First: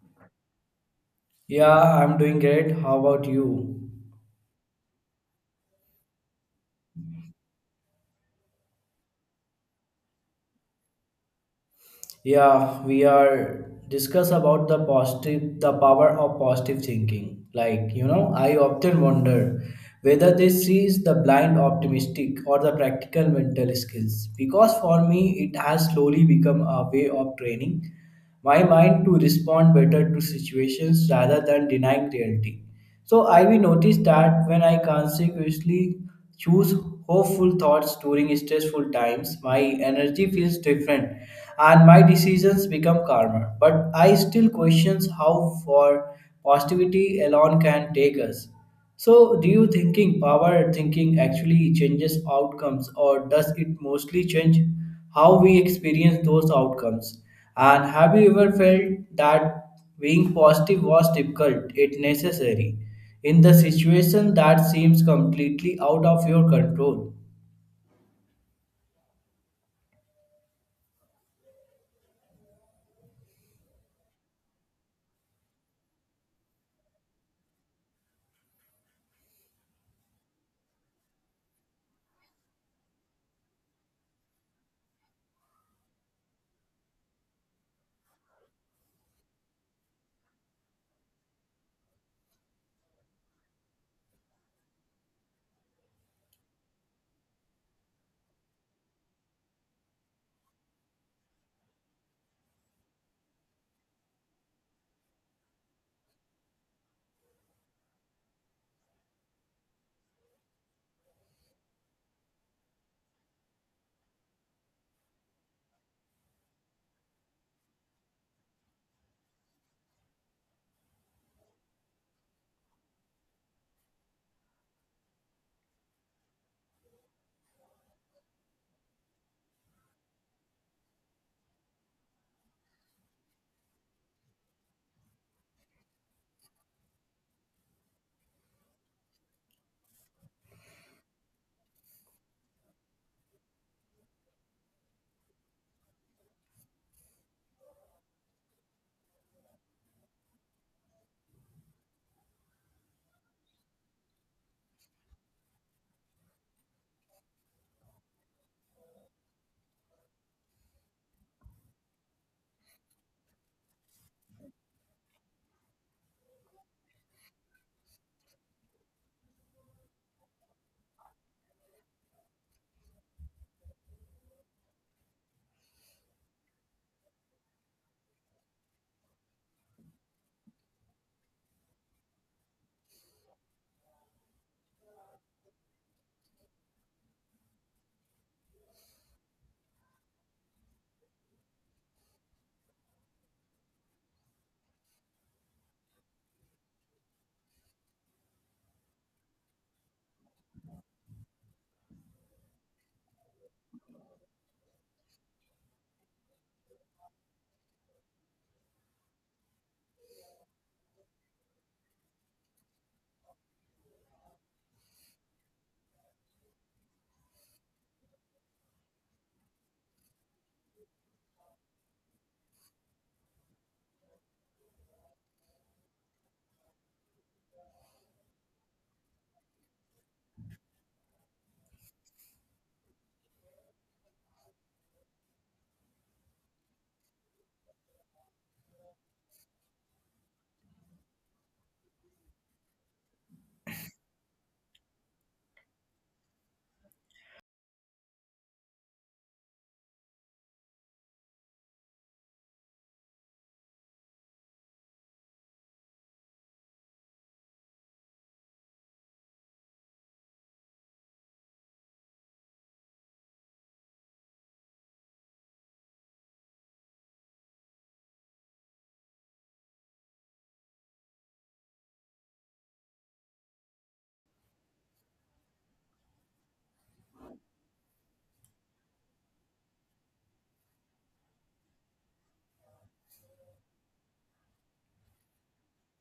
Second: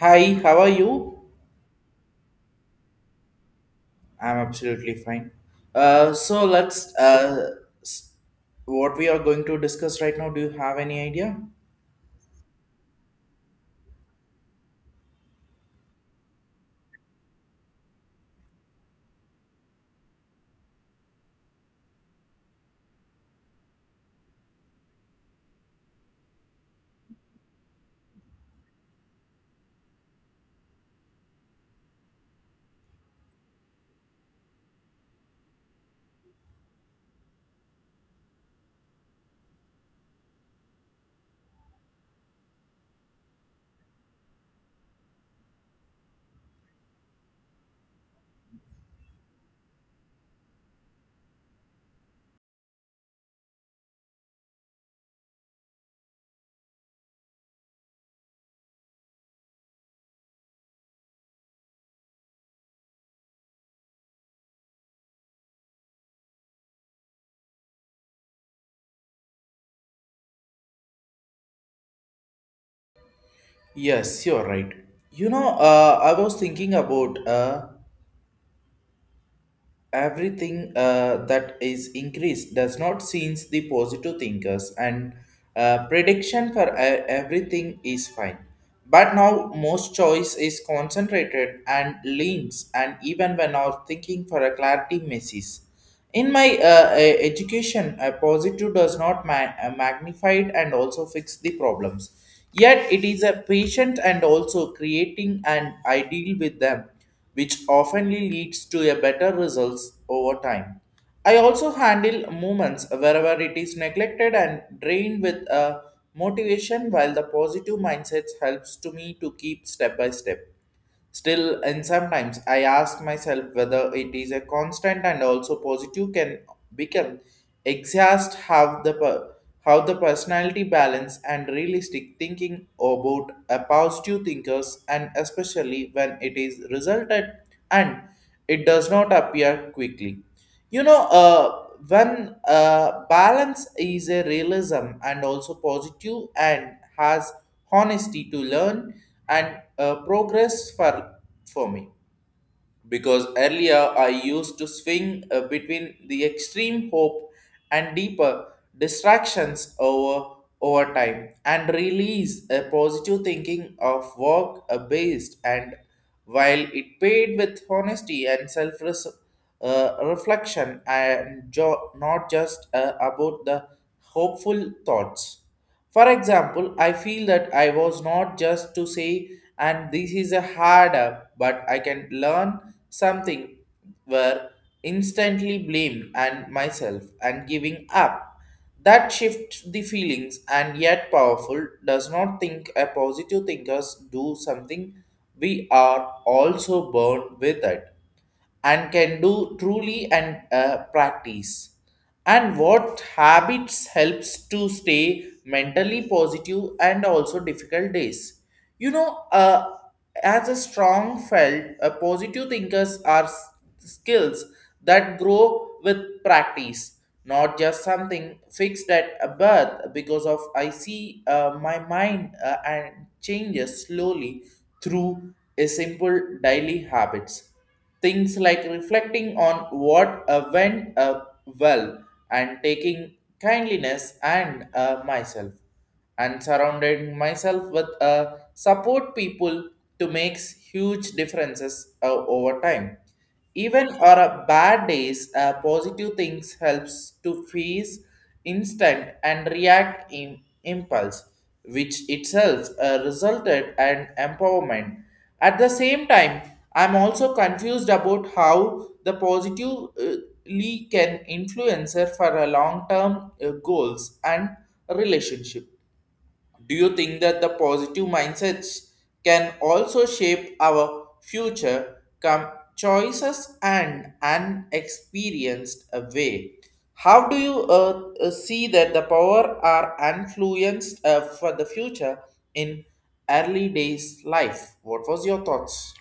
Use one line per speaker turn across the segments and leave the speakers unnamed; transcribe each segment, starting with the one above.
Hi, how are you?
Yeah, I'm doing great. How about you?
I'm absolutely fine. So let's s- what we are going to discuss right now. Do you have any idea?
Yeah, we are discuss about the positive, the power of positive thinking. Like, you know, I often wonder whether this is the blind optimistic or the practical mental skills. Because for me, it has slowly become a way of training my mind to respond better to situations rather than denying reality. So I will notice that when I consciously choose hopeful thoughts during stressful times, my energy feels different and my decisions become calmer. But I still question how far positivity alone can take us. So, do you thinking power thinking actually changes outcomes, or does it mostly change how we experience those outcomes? And have you ever felt that being positive was difficult, it necessary, in the situation that seems completely out of your control?
Yes, you're right. You know, I was thinking about everything that is increased does not seems the positive thinkers and prediction for everything is fine. But now most choice is concentrated and leans and even when our thinking for a clarity misses. In my education, a positive does not magnify it and also fix the problems. Yet it is a patient and also creating an ideal with them, which oftenly leads to a better results over time. I also handle movements wherever it is neglected and drained with a motivation, while the positive mindsets helps to me to keep step by step. Still, and sometimes I ask myself whether it is a constant and also positive can become exhaust how how the personality balance and realistic thinking about a positive thinkers and especially when it is resulted and it does not appear quickly. You know when balance is a realism and also positive and has honesty to learn and progress for me, because earlier I used to swing between the extreme hope and deeper distractions over time and release a positive thinking of work based, and while it paid with honesty and self reflection and not just about the hopeful thoughts. For example, I feel that I was not just to say, and this is a hard up, but I can learn something were instantly blamed and myself and giving up. That shifts the feelings and yet powerful does not think a positive thinkers do something we are also born with it and can do truly and practice, and what habits helps to stay mentally positive and also difficult days. You know as a strong felt positive thinkers are skills that grow with practice, not just something fixed at a birth, because of I see my mind and changes slowly through a simple daily habits. Things like reflecting on what went well, and taking kindliness and myself, and surrounding myself with support people, to make huge differences over time. Even on a bad days, positive things helps to freeze instant and react in impulse, which itself resulted an empowerment. At the same time, I'm also confused about how the positively can influencer for a long-term goals and relationship. Do you think that the positive mindsets can also shape our future choices and unexperienced a way? How do you see that the power are influenced for the future in early days life? What was your thoughts?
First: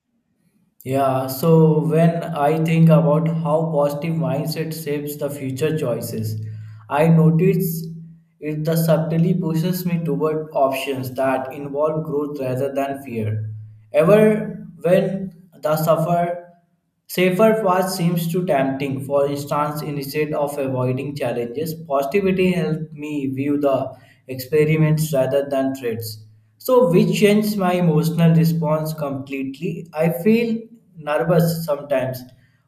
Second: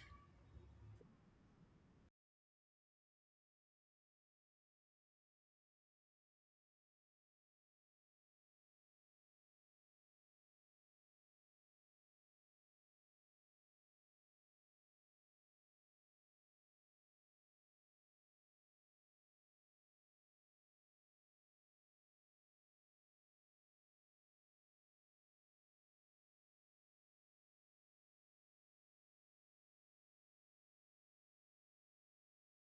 Yeah, so when I think about how positive mindset shapes the future choices, I notice it the subtly pushes me toward options that involve growth rather than fear. Ever when the suffer safer paths seems too tempting. For instance, instead of avoiding challenges, positivity helped me view the experiments rather than threats. So, which changed my emotional response completely. I feel nervous sometimes,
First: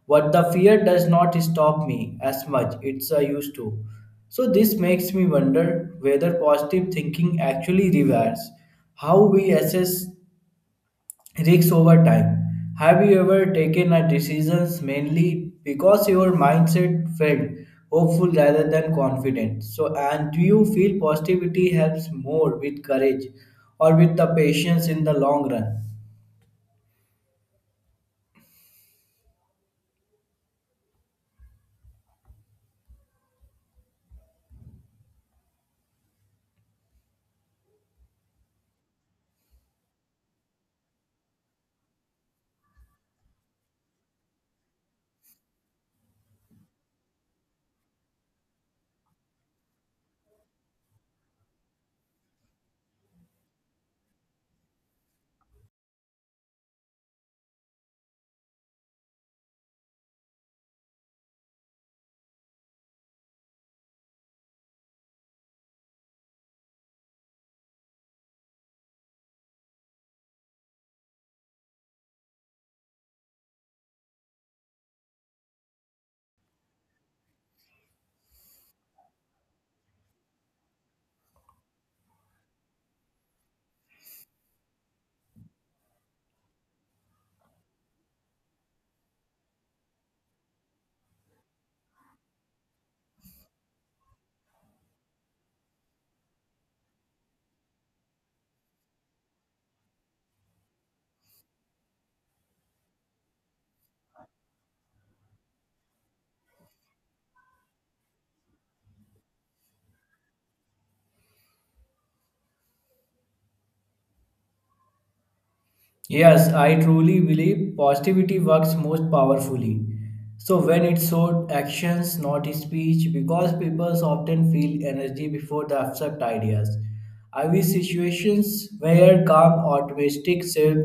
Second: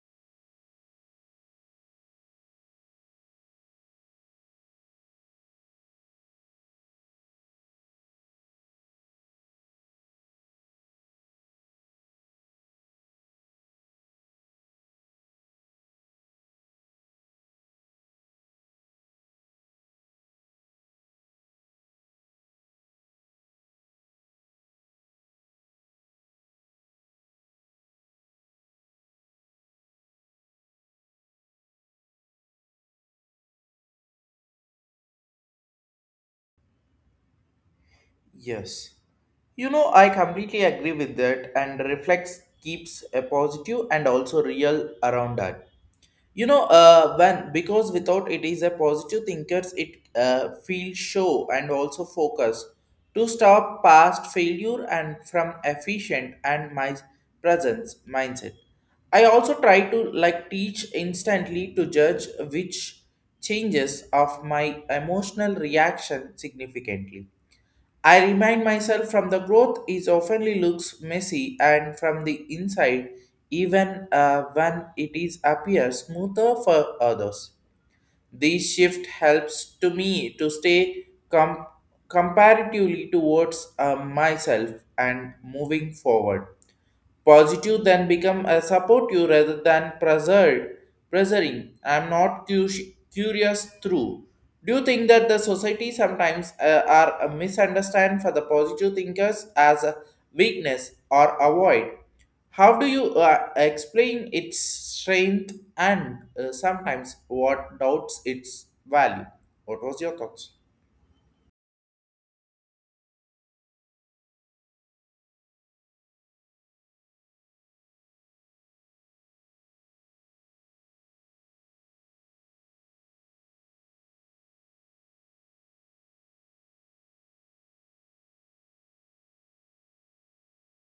but the fear does not stop me as much. It's I used to. So, this makes me wonder whether positive thinking actually reverses how we assess risks over time. Have you ever taken a decisions mainly because your mindset felt hopeful rather than confident? So, and do you feel positivity helps more with courage or with the patience in the long run?
Yes. You know, I completely agree with that and reflex keeps a positive and also real around that. You know when, because without it is a positive thinkers it feel show and also focus to stop past failure and from efficient and my presence mindset. I also try to like teach instantly to judge which changes of my emotional reaction significantly. I remind myself from the growth is oftenly looks messy and from the inside, even when it is appears smoother for others. This shift helps to me to stay comparatively towards myself and moving forward. Positive then become a support you rather than preserving. I'm not cu- curious through. Do you think that the society sometimes are misunderstand for the positive thinkers as a weakness or avoid? How do you explain its strength and sometimes what doubts its value? What was your thoughts?
Yes, I truly believe positivity works most powerfully. So when it's showed actions, not speech, because people often feel energy before the abstract ideas. I wish situations where calm, optimistic, self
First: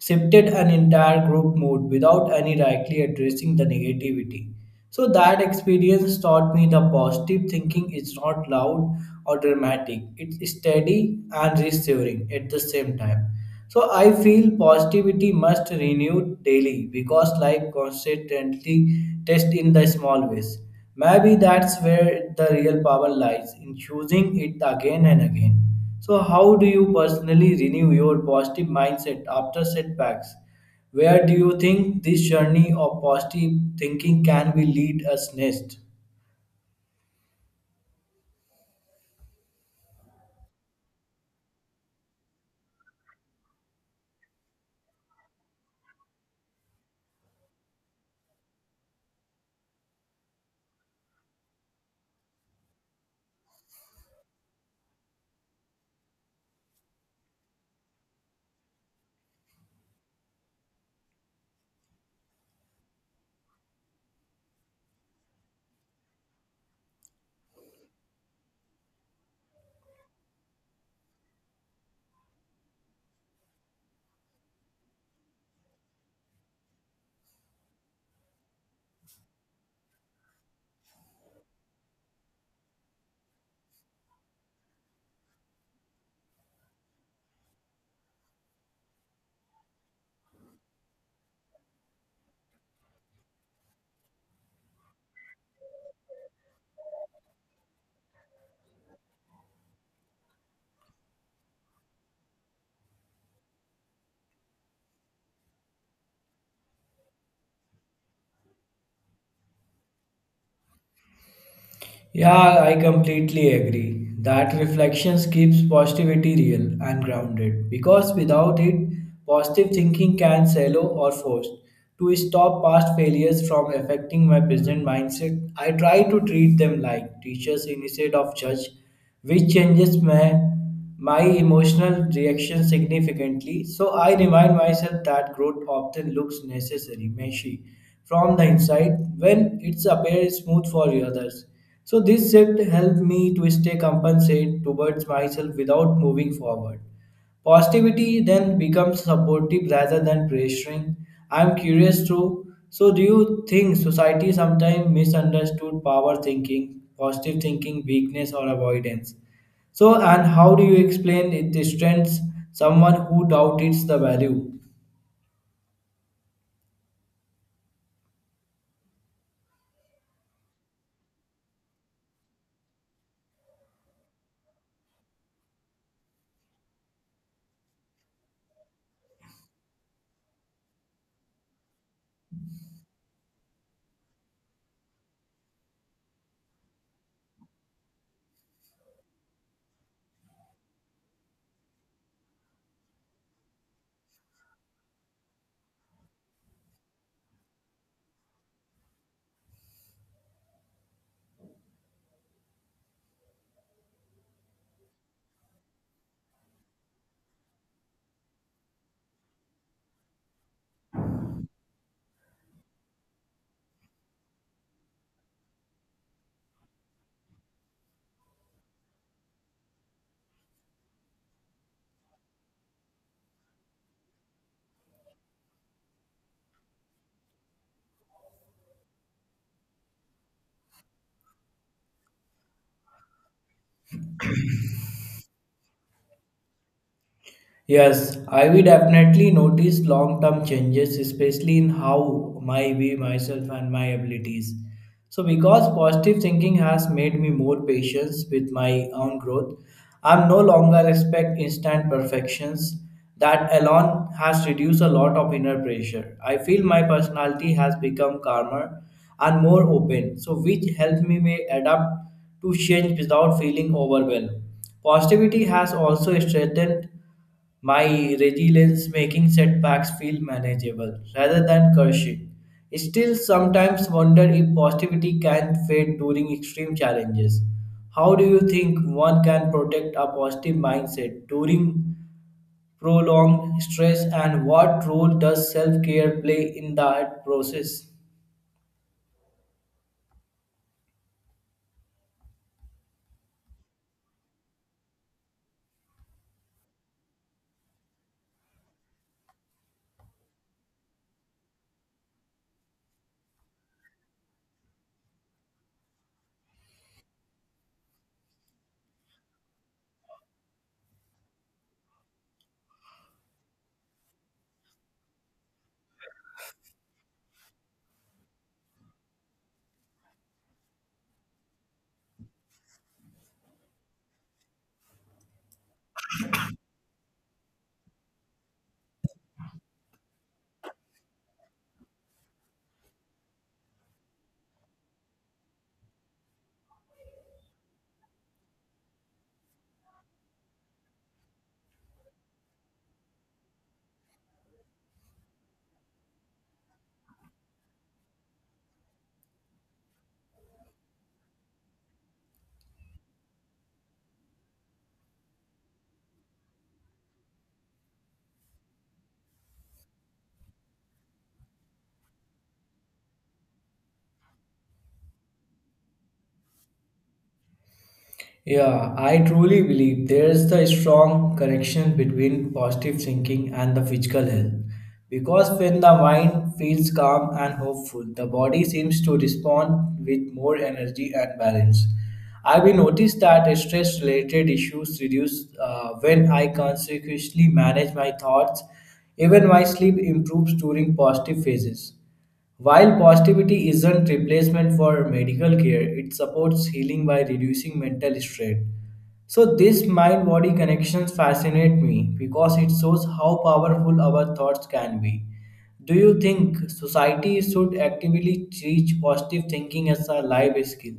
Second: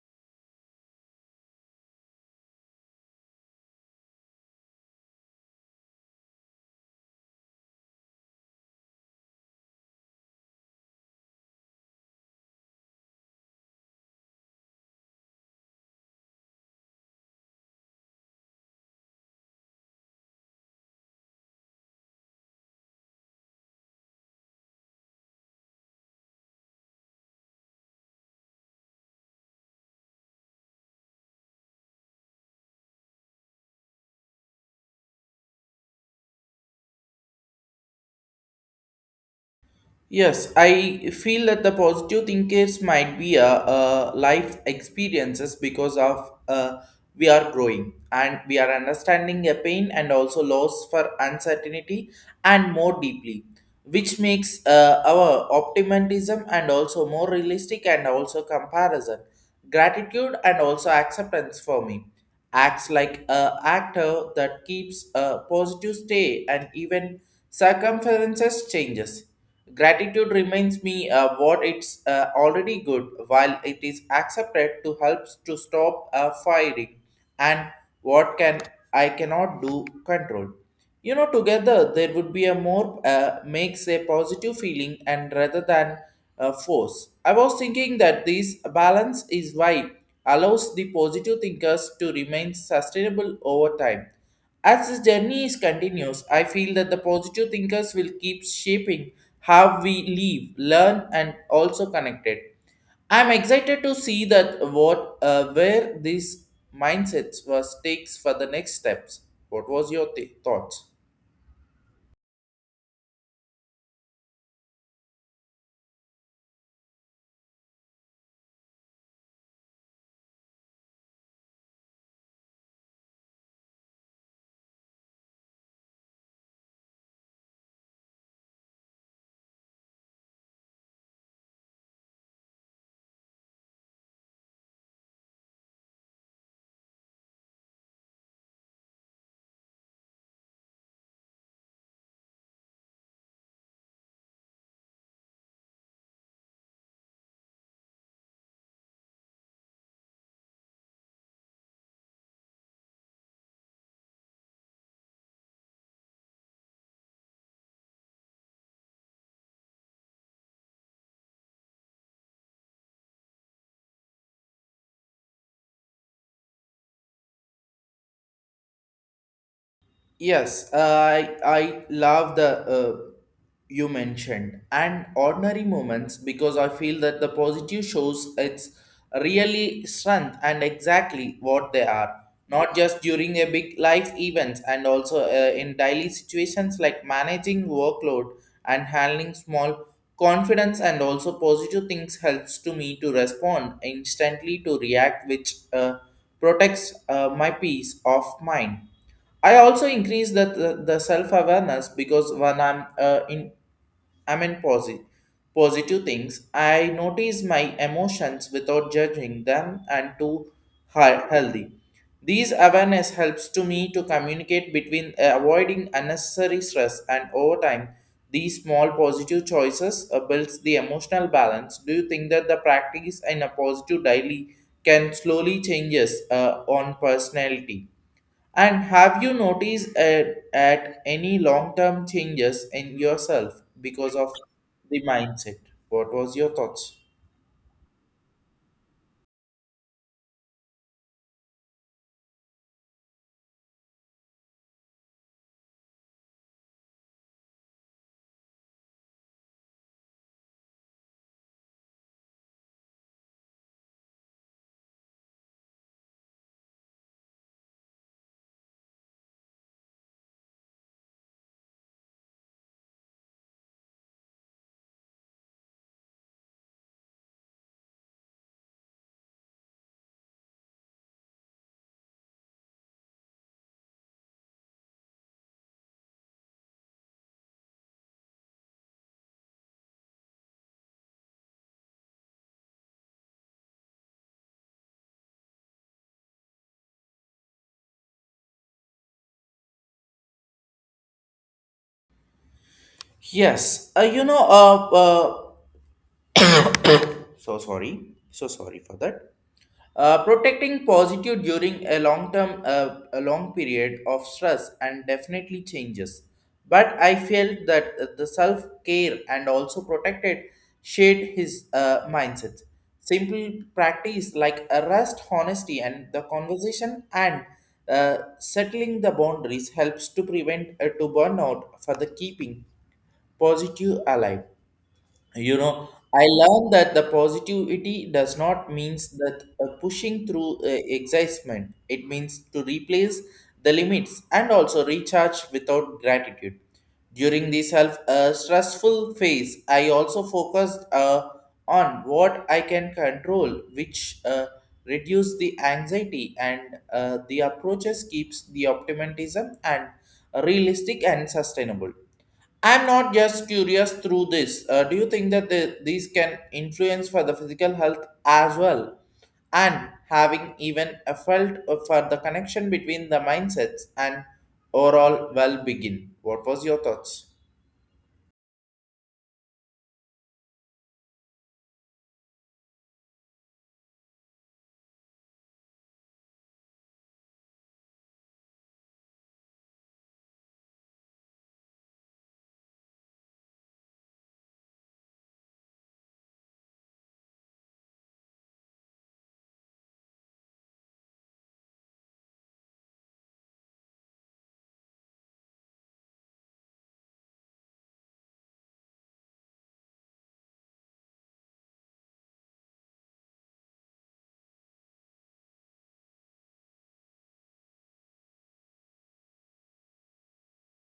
shifted an entire group mood without any directly addressing the negativity. So that experience taught me the positive thinking is not loud or dramatic. It's steady and reassuring at the same time. So I feel positivity must renew daily because life constantly tests in the small ways. Maybe that's where the real power lies in choosing it again and again. So, how do you personally renew your positive mindset after setbacks? Where do you think this journey of positive thinking can be lead us next?
Yes, I feel that the positive thinkers might be a, uh, life experiences because of we are growing and we are understanding a pain and also loss for uncertainty and more deeply, which makes our optimism and also more realistic and also comparison, gratitude and also acceptance for me acts like a actor that keeps a positive stay and even circumferences changes. Gratitude reminds me what it's already good, while it is accepted to help to stop firing, and what can I cannot do control. You know, together there would be a more makes a positive feeling and rather than a force. I was thinking that this balance is why allows the positive thinkers to remain sustainable over time. As this journey is continuous, I feel that the positive thinkers will keep shaping how we live, learn, and also connected. I'm excited to see that what where these mindsets was takes for the next steps. What was your thoughts?
Yeah, I completely agree. That reflections keeps positivity real and grounded because without it, positive thinking can shallow or forced. To stop past failures from affecting my present mindset, I try to treat them like teachers instead of judge, which changes my emotional reaction significantly. So I remind myself that growth often looks necessary, messy from the inside when it appears smooth for others. So this shift helped me to stay compensate towards myself without moving forward. Positivity then becomes supportive rather than pressuring. I'm curious too. So do you think society sometimes misunderstood power thinking, positive thinking, weakness or avoidance? So and how do you explain it strengths someone who doubts the value?
Yes, I love the you mentioned and ordinary moments, because I feel that the positive shows its really strength and exactly what they are. Not just during a big life events and also in daily situations like managing workload and handling small confidence, and also positive things helps to me to respond instantly to react, which protects my peace of mind. I also increase the self awareness, because when I'm in positive things, I notice my emotions without judging them and to healthy. These awareness helps to me to communicate between avoiding unnecessary stress and over time. These small positive choices builds the emotional balance. Do you think that the practice in a positive daily can slowly changes on personality? And have you noticed at any long-term changes in yourself because of the mindset? What was your thoughts?
Yes, I will definitely notice long term changes, especially in how my we myself and my abilities. So because positive thinking has made me more patient with my own growth, I'm no longer expect instant perfections. That alone has reduced a lot of inner pressure. I feel my personality has become calmer and more open, so which helped me may adapt to change without feeling overwhelmed. Positivity has also strengthened my resilience making setbacks feel manageable rather than crushing. Still, sometimes wonder if positivity can fade during extreme challenges. How do you think one can protect a positive mindset during prolonged stress, and what role does self care play in that process?
Yes, you know, so sorry for that. Protecting positive during a long term a long period of stress and definitely changes, but I felt that the self care and also protected shaped his mindset. Simple practice like a rest honesty and the conversation and settling the boundaries helps to prevent to burnout for the keeping positive alive. You know, I learned that the positivity does not means that pushing through excitement, it means to replace the limits and also recharge without gratitude. During this self stressful phase I also focused on what I can control, which reduce the anxiety, and the approaches keeps the optimism and realistic and sustainable. I'm not just curious through this. Do you think that these can influence for the physical health as well? And having even a felt for the connection between the mindsets and overall well-being. What was your thoughts?
Yeah, I truly believe there's the strong connection between positive thinking and the physical health. Because when the mind feels calm and hopeful, the body seems to respond with more energy and balance. I've been noticed that stress related issues reduce when I consequently manage my thoughts. Even my sleep improves during positive phases. While positivity isn't replacement for medical care, it supports healing by reducing mental strain. So this mind-body connections fascinate me because it shows how powerful our thoughts can be. Do you think society should actively teach positive thinking as a life skill?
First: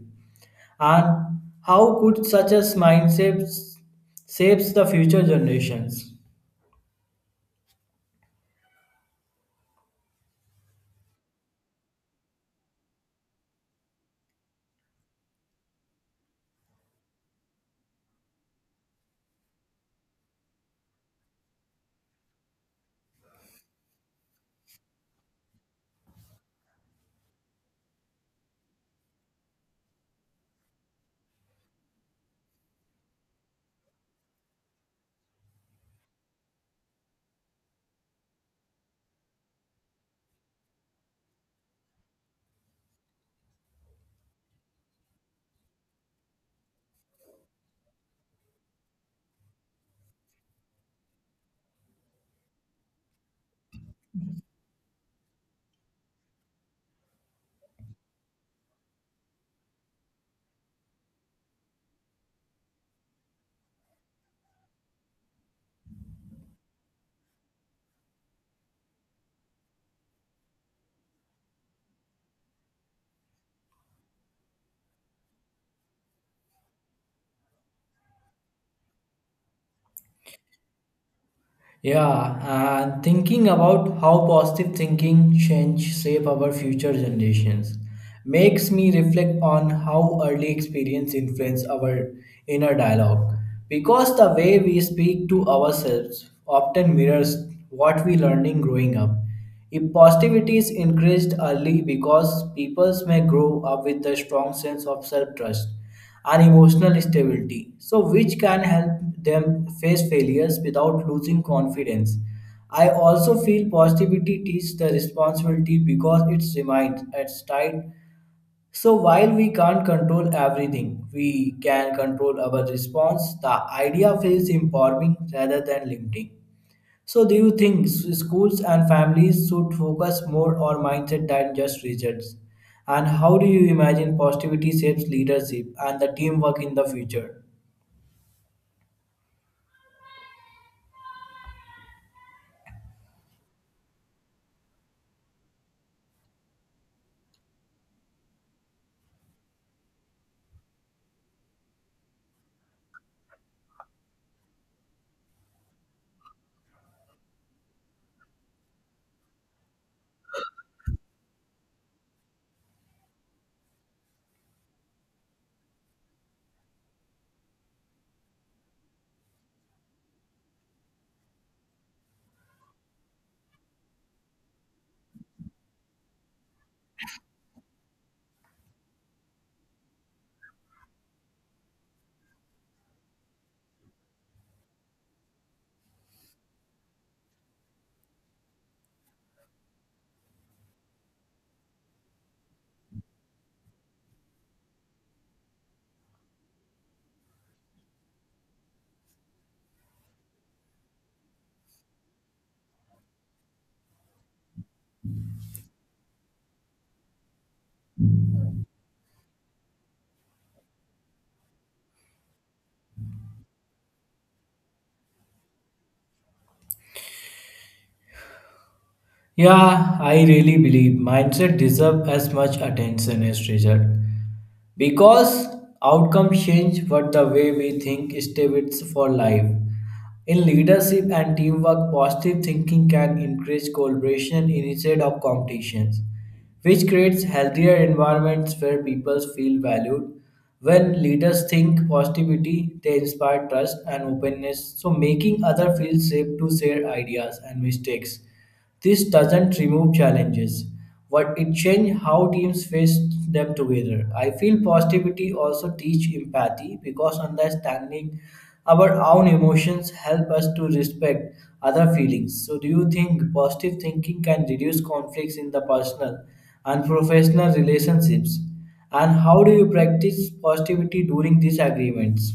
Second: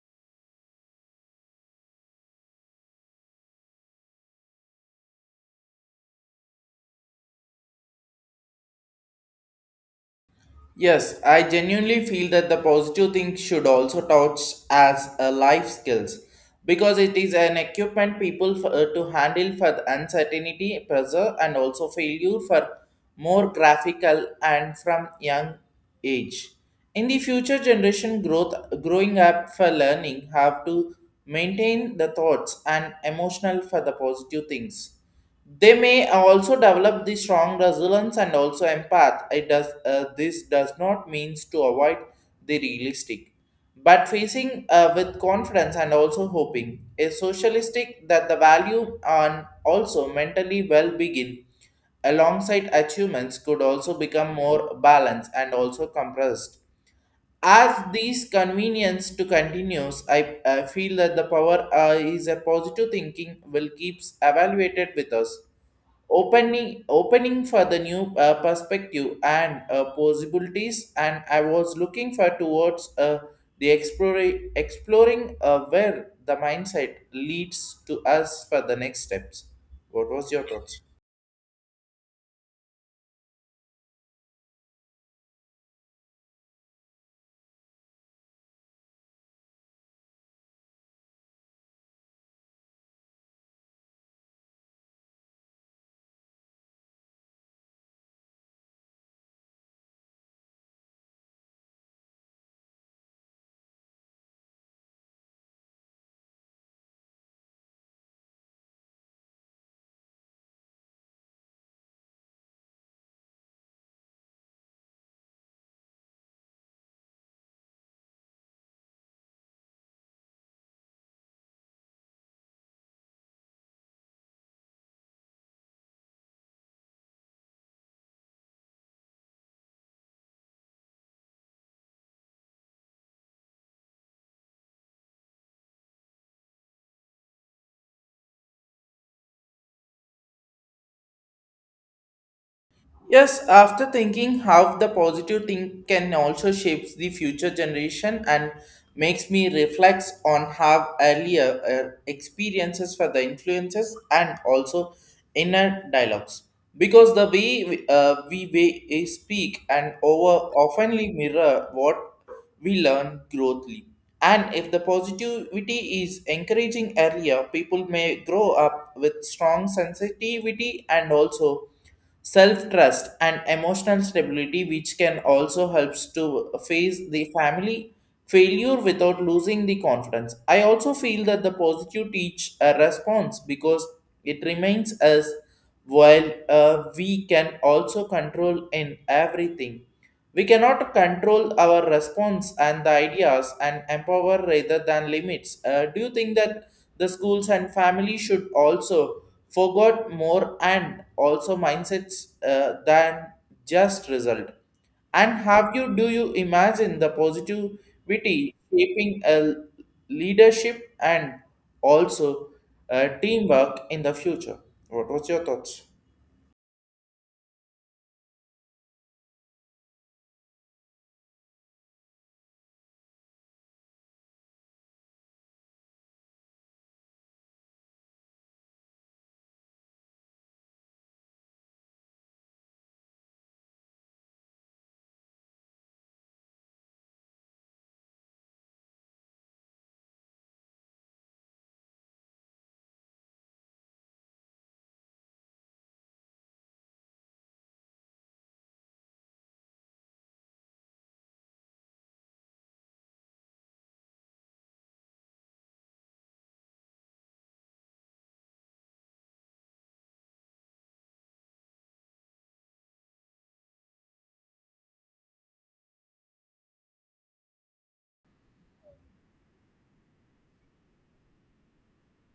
And how could such a mindset shapes the future generations?
Yes, I genuinely feel that the positive thing should also touch as a life skills, because it is an equipment people to handle for the uncertainty, pressure, and also failure for more graphical and from young age. In the future generation, growth growing up for learning have to maintain the thoughts and emotional for the positive things. They may also develop the strong resilience and also empath. It does this does not means to avoid the realistic, but facing with confidence and also hoping a socialistic that the value and also mentally well begin alongside achievements could also become more balanced and also compressed. As these convenience to continues, I feel that the power is a positive thinking will keeps evaluated with us, opening for the new perspective and possibilities, and I was looking for towards the exploring where the mindset leads to us for the next steps. What was your thoughts?
Yeah, and thinking about how positive thinking change shape our future generations makes me reflect on how early experience influence our inner dialogue because the way we speak to ourselves often mirrors what we learning growing up. Impulsivity is increased early because peoples may grow up with a strong sense of self-trust and emotional stability, so which can help them face failures without losing confidence. I also feel positivity teaches the responsibility because it reminds us tight. So while we can't control everything, we can control our response. The idea feels empowering rather than limiting. So, do you think schools and families should focus more on mindset than just results? And how do you imagine positivity shapes leadership and the teamwork in the future?
Yes, after thinking how the positive thing can also shapes the future generation and makes me reflect on how earlier experiences for the influences and also inner dialogues, because the way we speak and over oftenly mirror what we learn growthly. And if the positivity is encouraging earlier, people may grow up with strong sensitivity and also self-trust and emotional stability, which can also helps to face the family failure without losing the confidence. I also feel that the positive teach a response, because it remains us while we can also control in everything, we cannot control our response and the ideas and empower rather than limits. Do you think that the schools and family should also forgot more and also mindsets than just result? And have you do you imagine the positivity shaping a leadership and also teamwork in the future? What was your thoughts?
Yeah, I really believe mindset deserves as much attention as result because outcomes change but the way we think stay with for life. In leadership and teamwork, positive thinking can increase collaboration instead of competitions, which creates healthier environments where people feel valued. When leaders think positivity, they inspire trust and openness, so making others feel safe to share ideas and mistakes. This doesn't remove challenges, but it changes how teams face them together. I feel positivity also teach empathy because understanding our own emotions help us to respect other feelings. So, do you think positive thinking can reduce conflicts in the personal and professional relationships? And how do you practice positivity during disagreements?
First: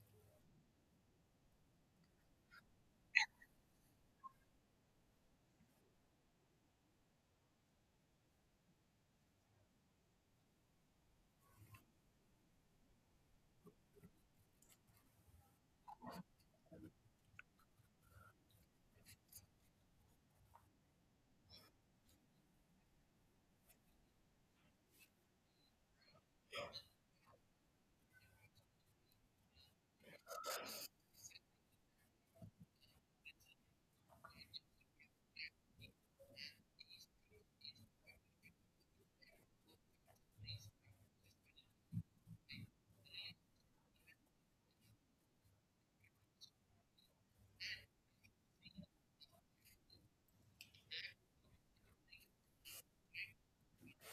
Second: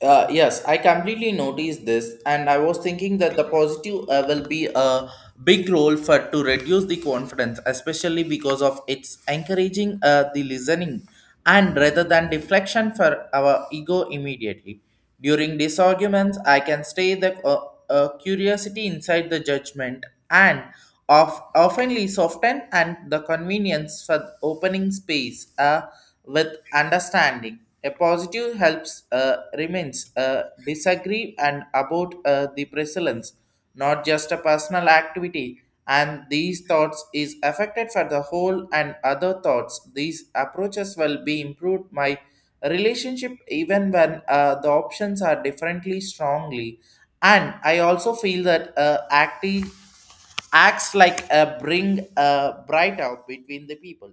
Yes, I completely noticed this, and I was thinking that the positive will be a big role for to reduce the confidence, especially because of its encouraging the listening, and rather than deflection for our ego immediately. During these arguments, I can stay the curiosity inside the judgment and of oftenly soften and the convenience for opening space with understanding. A positive helps remains disagree and about the presence, not just a personal activity. And these thoughts is affected for the whole and other thoughts. These approaches will be improved my relationship even when the options are differently strongly and I also feel that acti acts like a bring a bright out between the people.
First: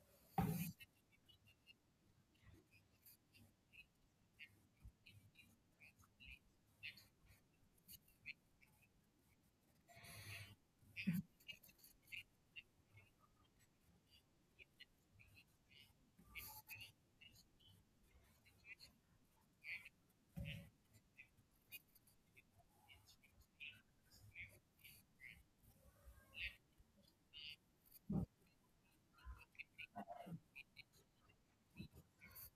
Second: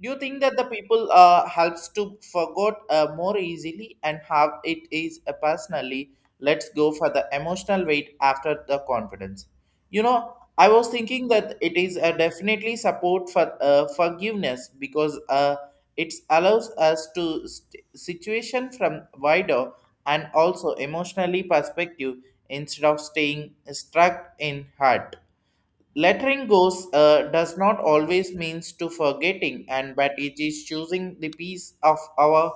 Do you think that the people helps to forget more easily and how it is personally? Let's go for the emotional weight after the confidence. You know, I was thinking that it is definitely support for forgiveness because it allows us to situation from wider and also emotionally perspective instead of staying stuck in hurt. Lettering goes does not always means to forgetting, and but it is choosing the piece of our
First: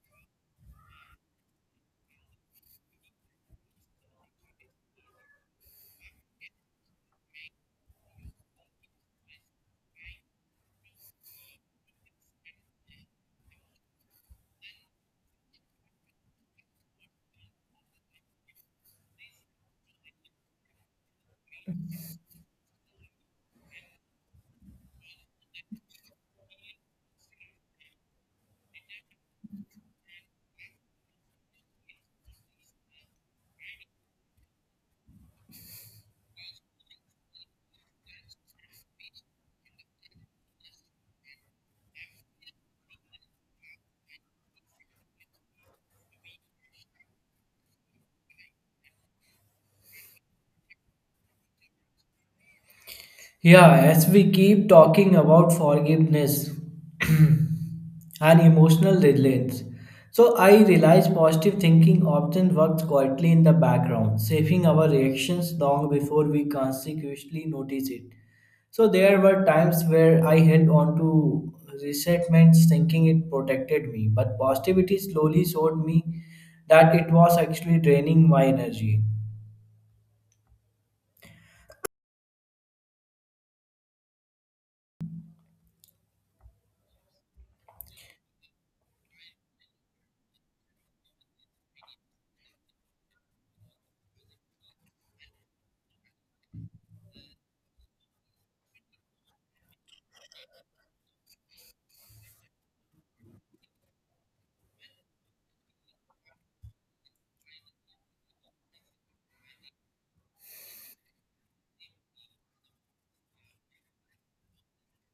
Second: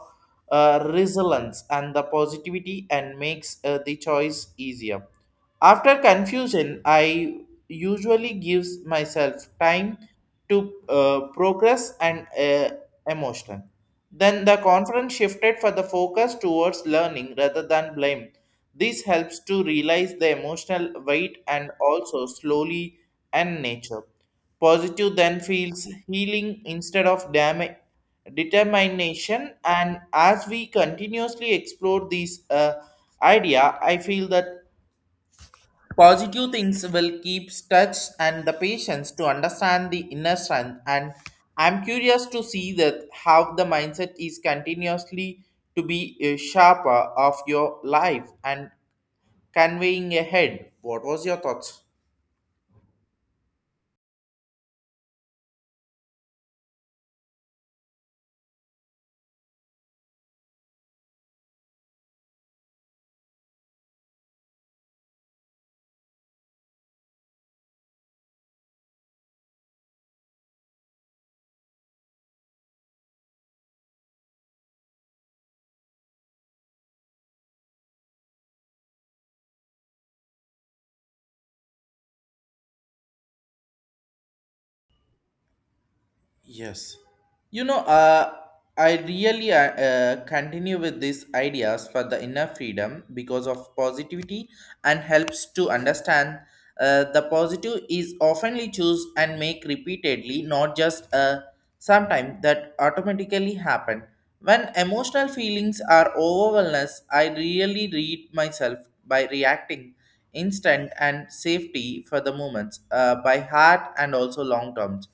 resilience and the positivity and makes the choice easier. After confusion, I usually gives myself time to progress and emotion. Then the conference shifted for the focus towards learning rather than blame. This helps to realize the emotional weight and also slowly and nature. Positive then feels healing instead of determination. And as we continuously explore this idea, I feel that positive things will keep touch and the patience to understand the inner strength and I'm curious to see that how the mindset is continuously to be a sharper of your life and conveying ahead. What was your thoughts?
Yeah, as we keep talking about forgiveness and emotional resilience, so I realize positive thinking often works quietly in the background, shaping our reactions long before we consciously notice it. So there were times where I held on to resentments thinking it protected me, but positivity slowly showed me that it was actually draining my energy.
Yes. You know, I really continue with these ideas for the inner freedom because of positivity and helps to understand the positive is oftenly choose and make repeatedly, not just sometime that automatically happen. When emotional feelings are overwhelmed, I really read myself by reacting instant and safety for the moments by heart and also long terms.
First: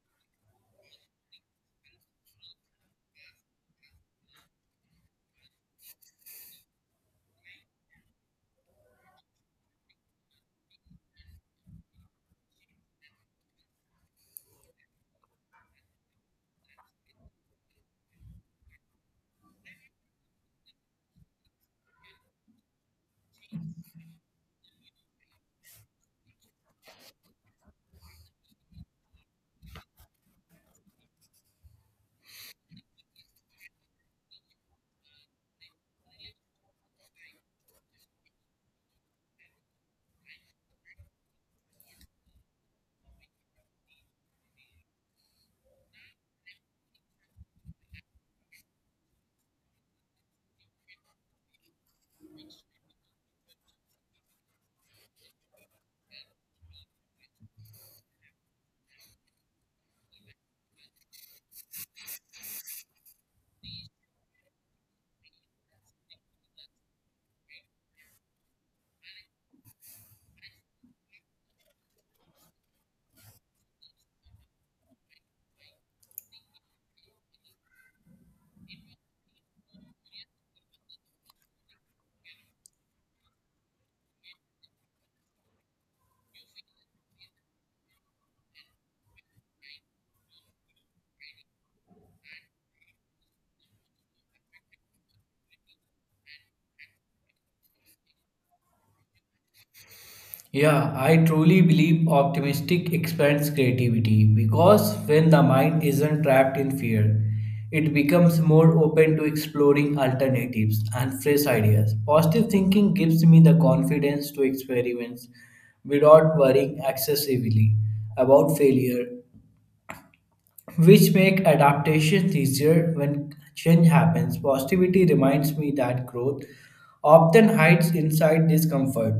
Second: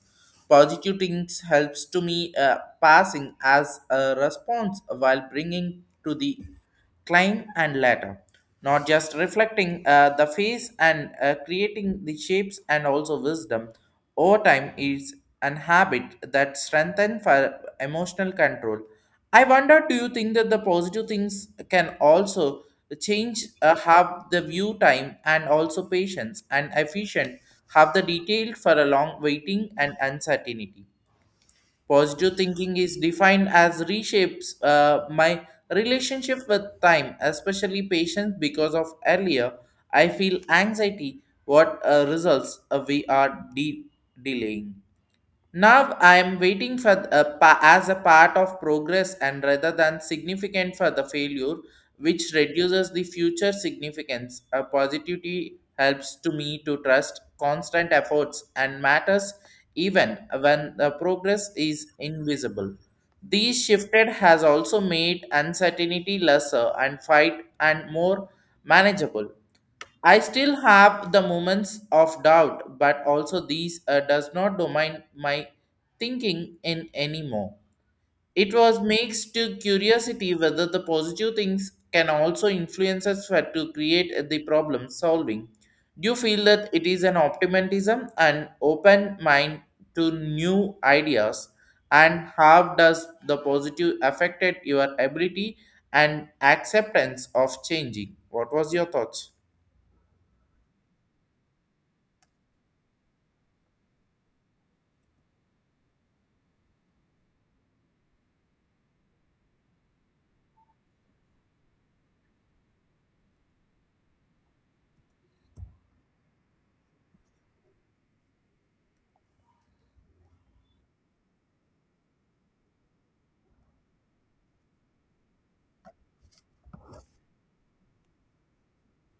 Positivity helps to me passing as a response while bringing to the climb and ladder, not just reflecting the face and creating the shapes and also wisdom. Over time is an habit that strengthens for emotional control. I wonder, do you think that the positive things can also change, have the view time and also patience and efficient, have the detail for a long waiting and uncertainty? Positive thinking is defined as reshapes my relationship with time, especially patience, because of earlier I feel anxiety. What results we are delaying. Now I am waiting for as a part of progress and rather than significant for the failure, which reduces the future significance. A positivity helps to me to trust constant efforts and matters even when the progress is invisible. These shifted has also made uncertainty lesser and fight and more manageable. I still have the moments of doubt, but also these does not domain my thinking in anymore. It was makes to curiosity whether the positive things can also influence us for to create the problem solving. Do you feel that it is an optimism and open mind to new ideas? And how does the positive affected your ability and acceptance of changing? What was your thoughts?
Yeah, I truly believe optimistic expands creativity because when the mind isn't trapped in fear, it becomes more open to exploring alternatives and fresh ideas. Positive thinking gives me the confidence to experiment without worrying excessively about failure, which make adaptations easier when change happens. Positivity reminds me that growth often hides inside discomfort.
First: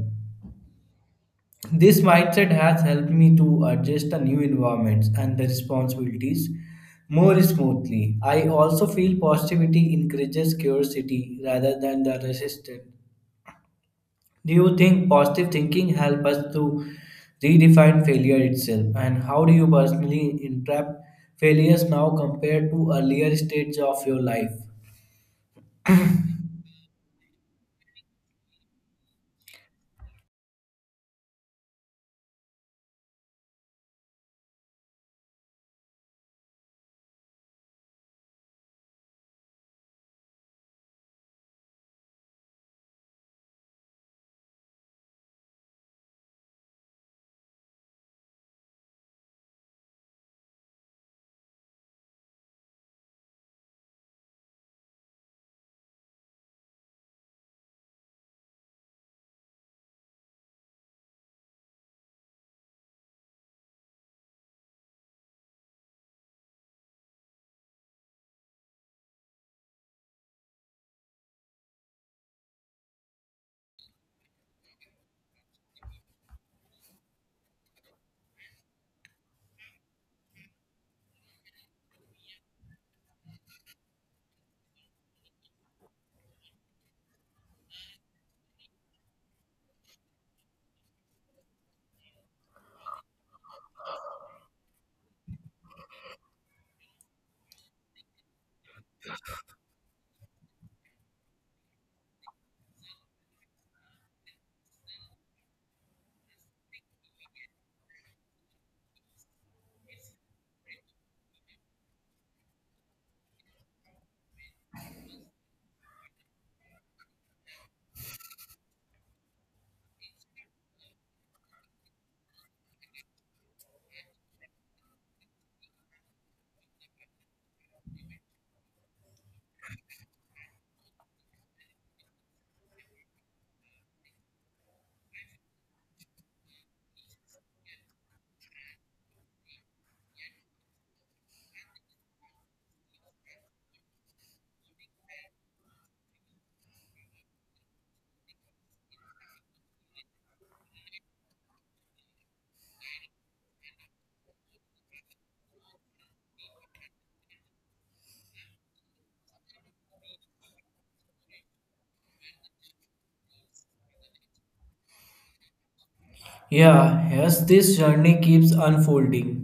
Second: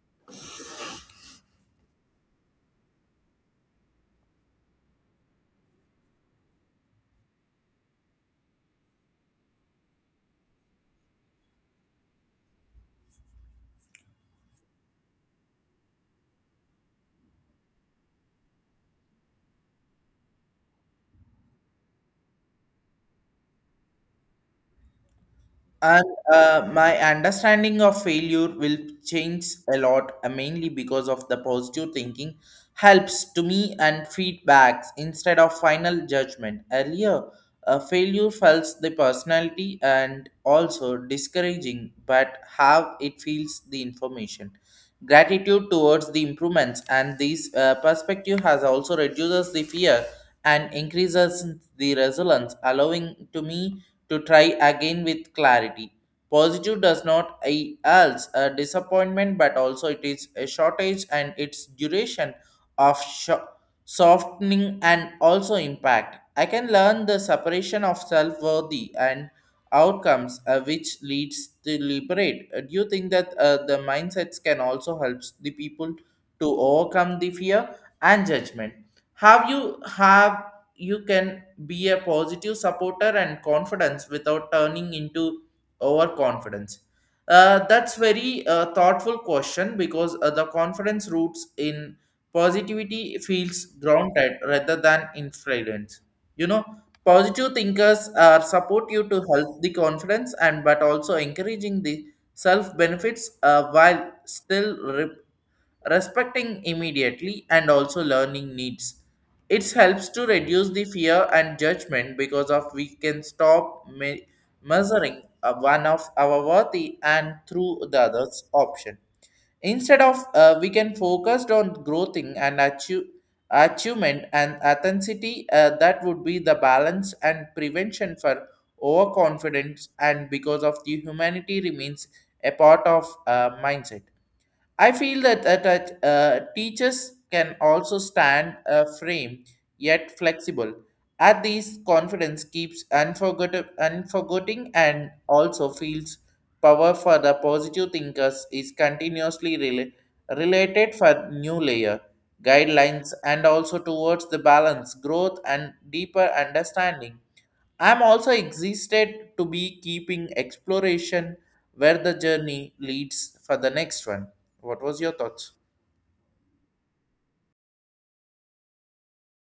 This mindset has helped me to adjust to new environments and the responsibilities more smoothly. I also feel positivity encourages curiosity rather than the resistance. Do you think positive thinking helps us to redefine failure itself? And how do you personally interpret failures now compared to earlier stages of your life?
And my understanding of failure will change a lot, mainly because of the positive thinking helps to me and feedbacks instead of final judgment. Earlier, failure felt the personality and also discouraging, but how it feels the information. Gratitude towards the improvements and this perspective has also reduces the fear and increases the resilience, allowing to me to try again with clarity. Positive does not else a disappointment, but also it is a shortage and its duration of softening and also impact. I can learn the separation of self worthy and outcomes which leads to liberate. Do you think that the mindsets can also help the people to overcome the fear and judgment? Have you can be a positive supporter and confidence without turning into overconfidence. That's very thoughtful question because the confidence roots in positivity feels grounded rather than influence. You know, positive thinkers are support you to help the confidence and but also encouraging the self benefits while still respecting immediately and also learning needs. It helps to reduce the fear and judgment because of we can stop measuring one of our worthy and through the other's option. Instead of we can focus on achievement and authenticity that would be the balance and prevention for overconfidence and because of the humanity remains a part of mindset. I feel that, that teachers can also stand a frame, yet flexible. At these, confidence keeps unforgetting and also feels power for the positive thinkers is continuously related for new layer guidelines and also towards the balance, growth, and deeper understanding. I'm also excited to be keeping exploration where the journey leads for the next one. What was your thoughts?
Yeah, yes, this journey keeps unfolding.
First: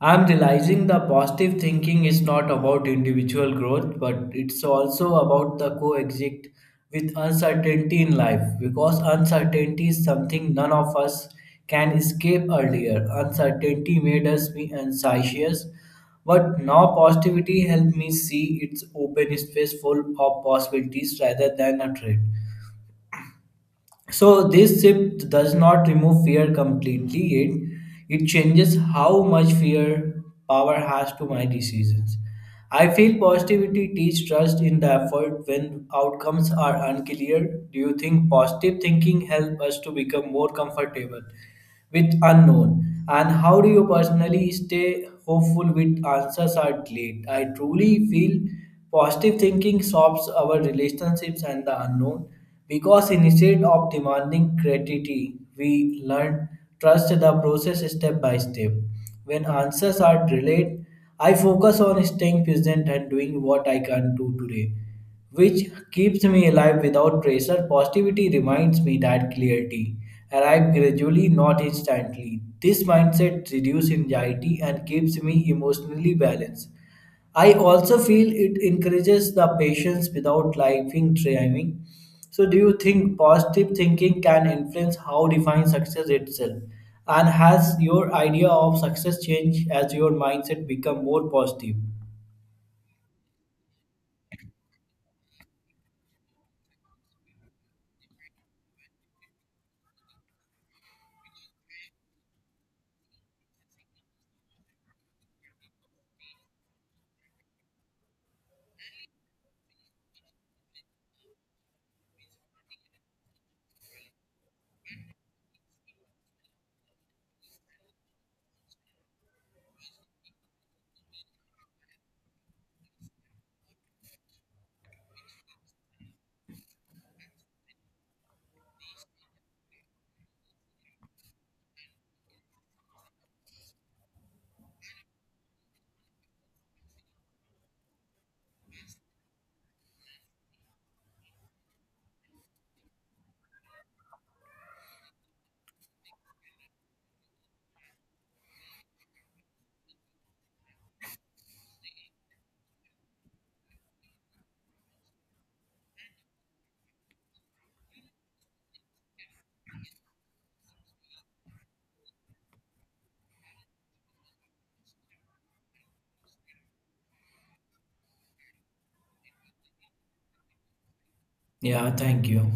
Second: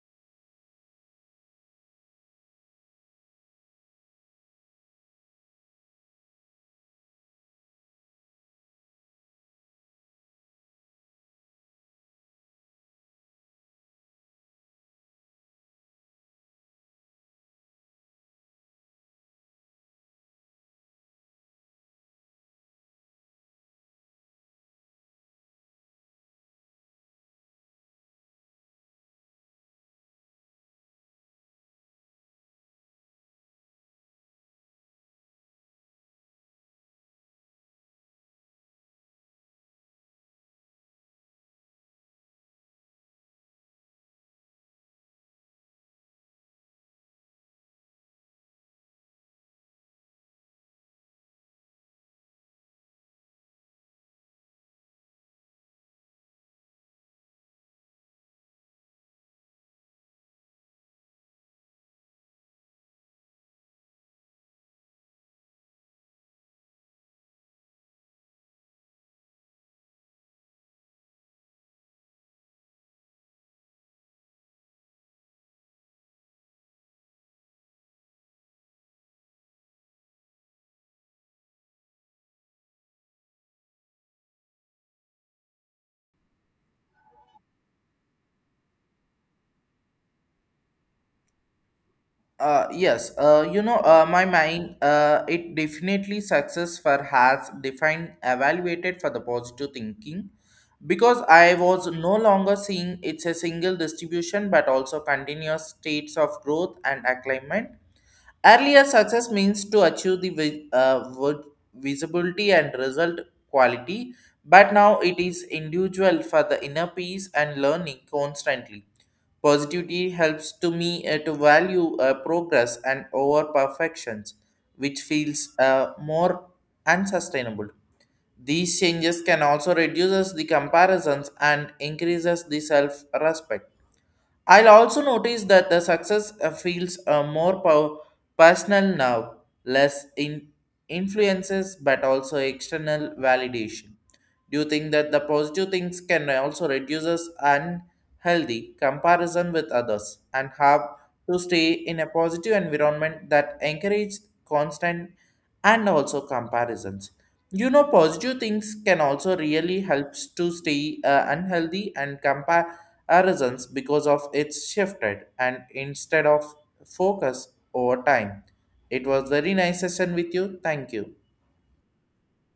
I'm realizing the positive thinking is not about individual growth, but it's also about the coexist with uncertainty in life because uncertainty is something none of us can escape earlier. Uncertainty made us be anxious, but now positivity helped me see its open space full of possibilities rather than a threat. So this shift does not remove fear completely. It changes how much fear power has to my decisions. I feel positivity teach trust in the effort when outcomes are unclear. Do you think positive thinking help us to become more comfortable with unknown, and how do you personally stay hopeful with answers are delayed? I truly feel positive thinking solves our relationships and the unknown because instead of demanding gratitude we learn trust the process step by step. When answers are delayed, I focus on staying present and doing what I can do today, which keeps me alive without pressure. Positivity reminds me that clarity arrives gradually, not instantly. This mindset reduces anxiety and keeps me emotionally balanced. I also feel it encourages the patience without lifing driving. So, do you think positive thinking can influence how define success itself? And has your idea of success changed as your mindset become more positive?
Yes, you know, my mind, it definitely success for has defined, evaluated for the positive thinking because I was no longer seeing it's a single distribution but also continuous states of growth and acclimate. Earlier success means to achieve the visibility and result quality, but now it is individual for the inner peace and learning constantly. Positivity helps to me to value progress and over perfections, which feels more unsustainable. These changes can also reduces the comparisons and increases the self-respect. I'll also notice that the success feels more personal now, less in influences but also external validation. Do you think that the positive things can also reduce us unhealthy comparison with others and have to stay in a positive environment that encourages constant and also comparisons? You know, positive things can also really helps to stay unhealthy and comparisons because of its shifted and instead of focus over time. It was very nice session with you. Thank you.
Yeah, thank you.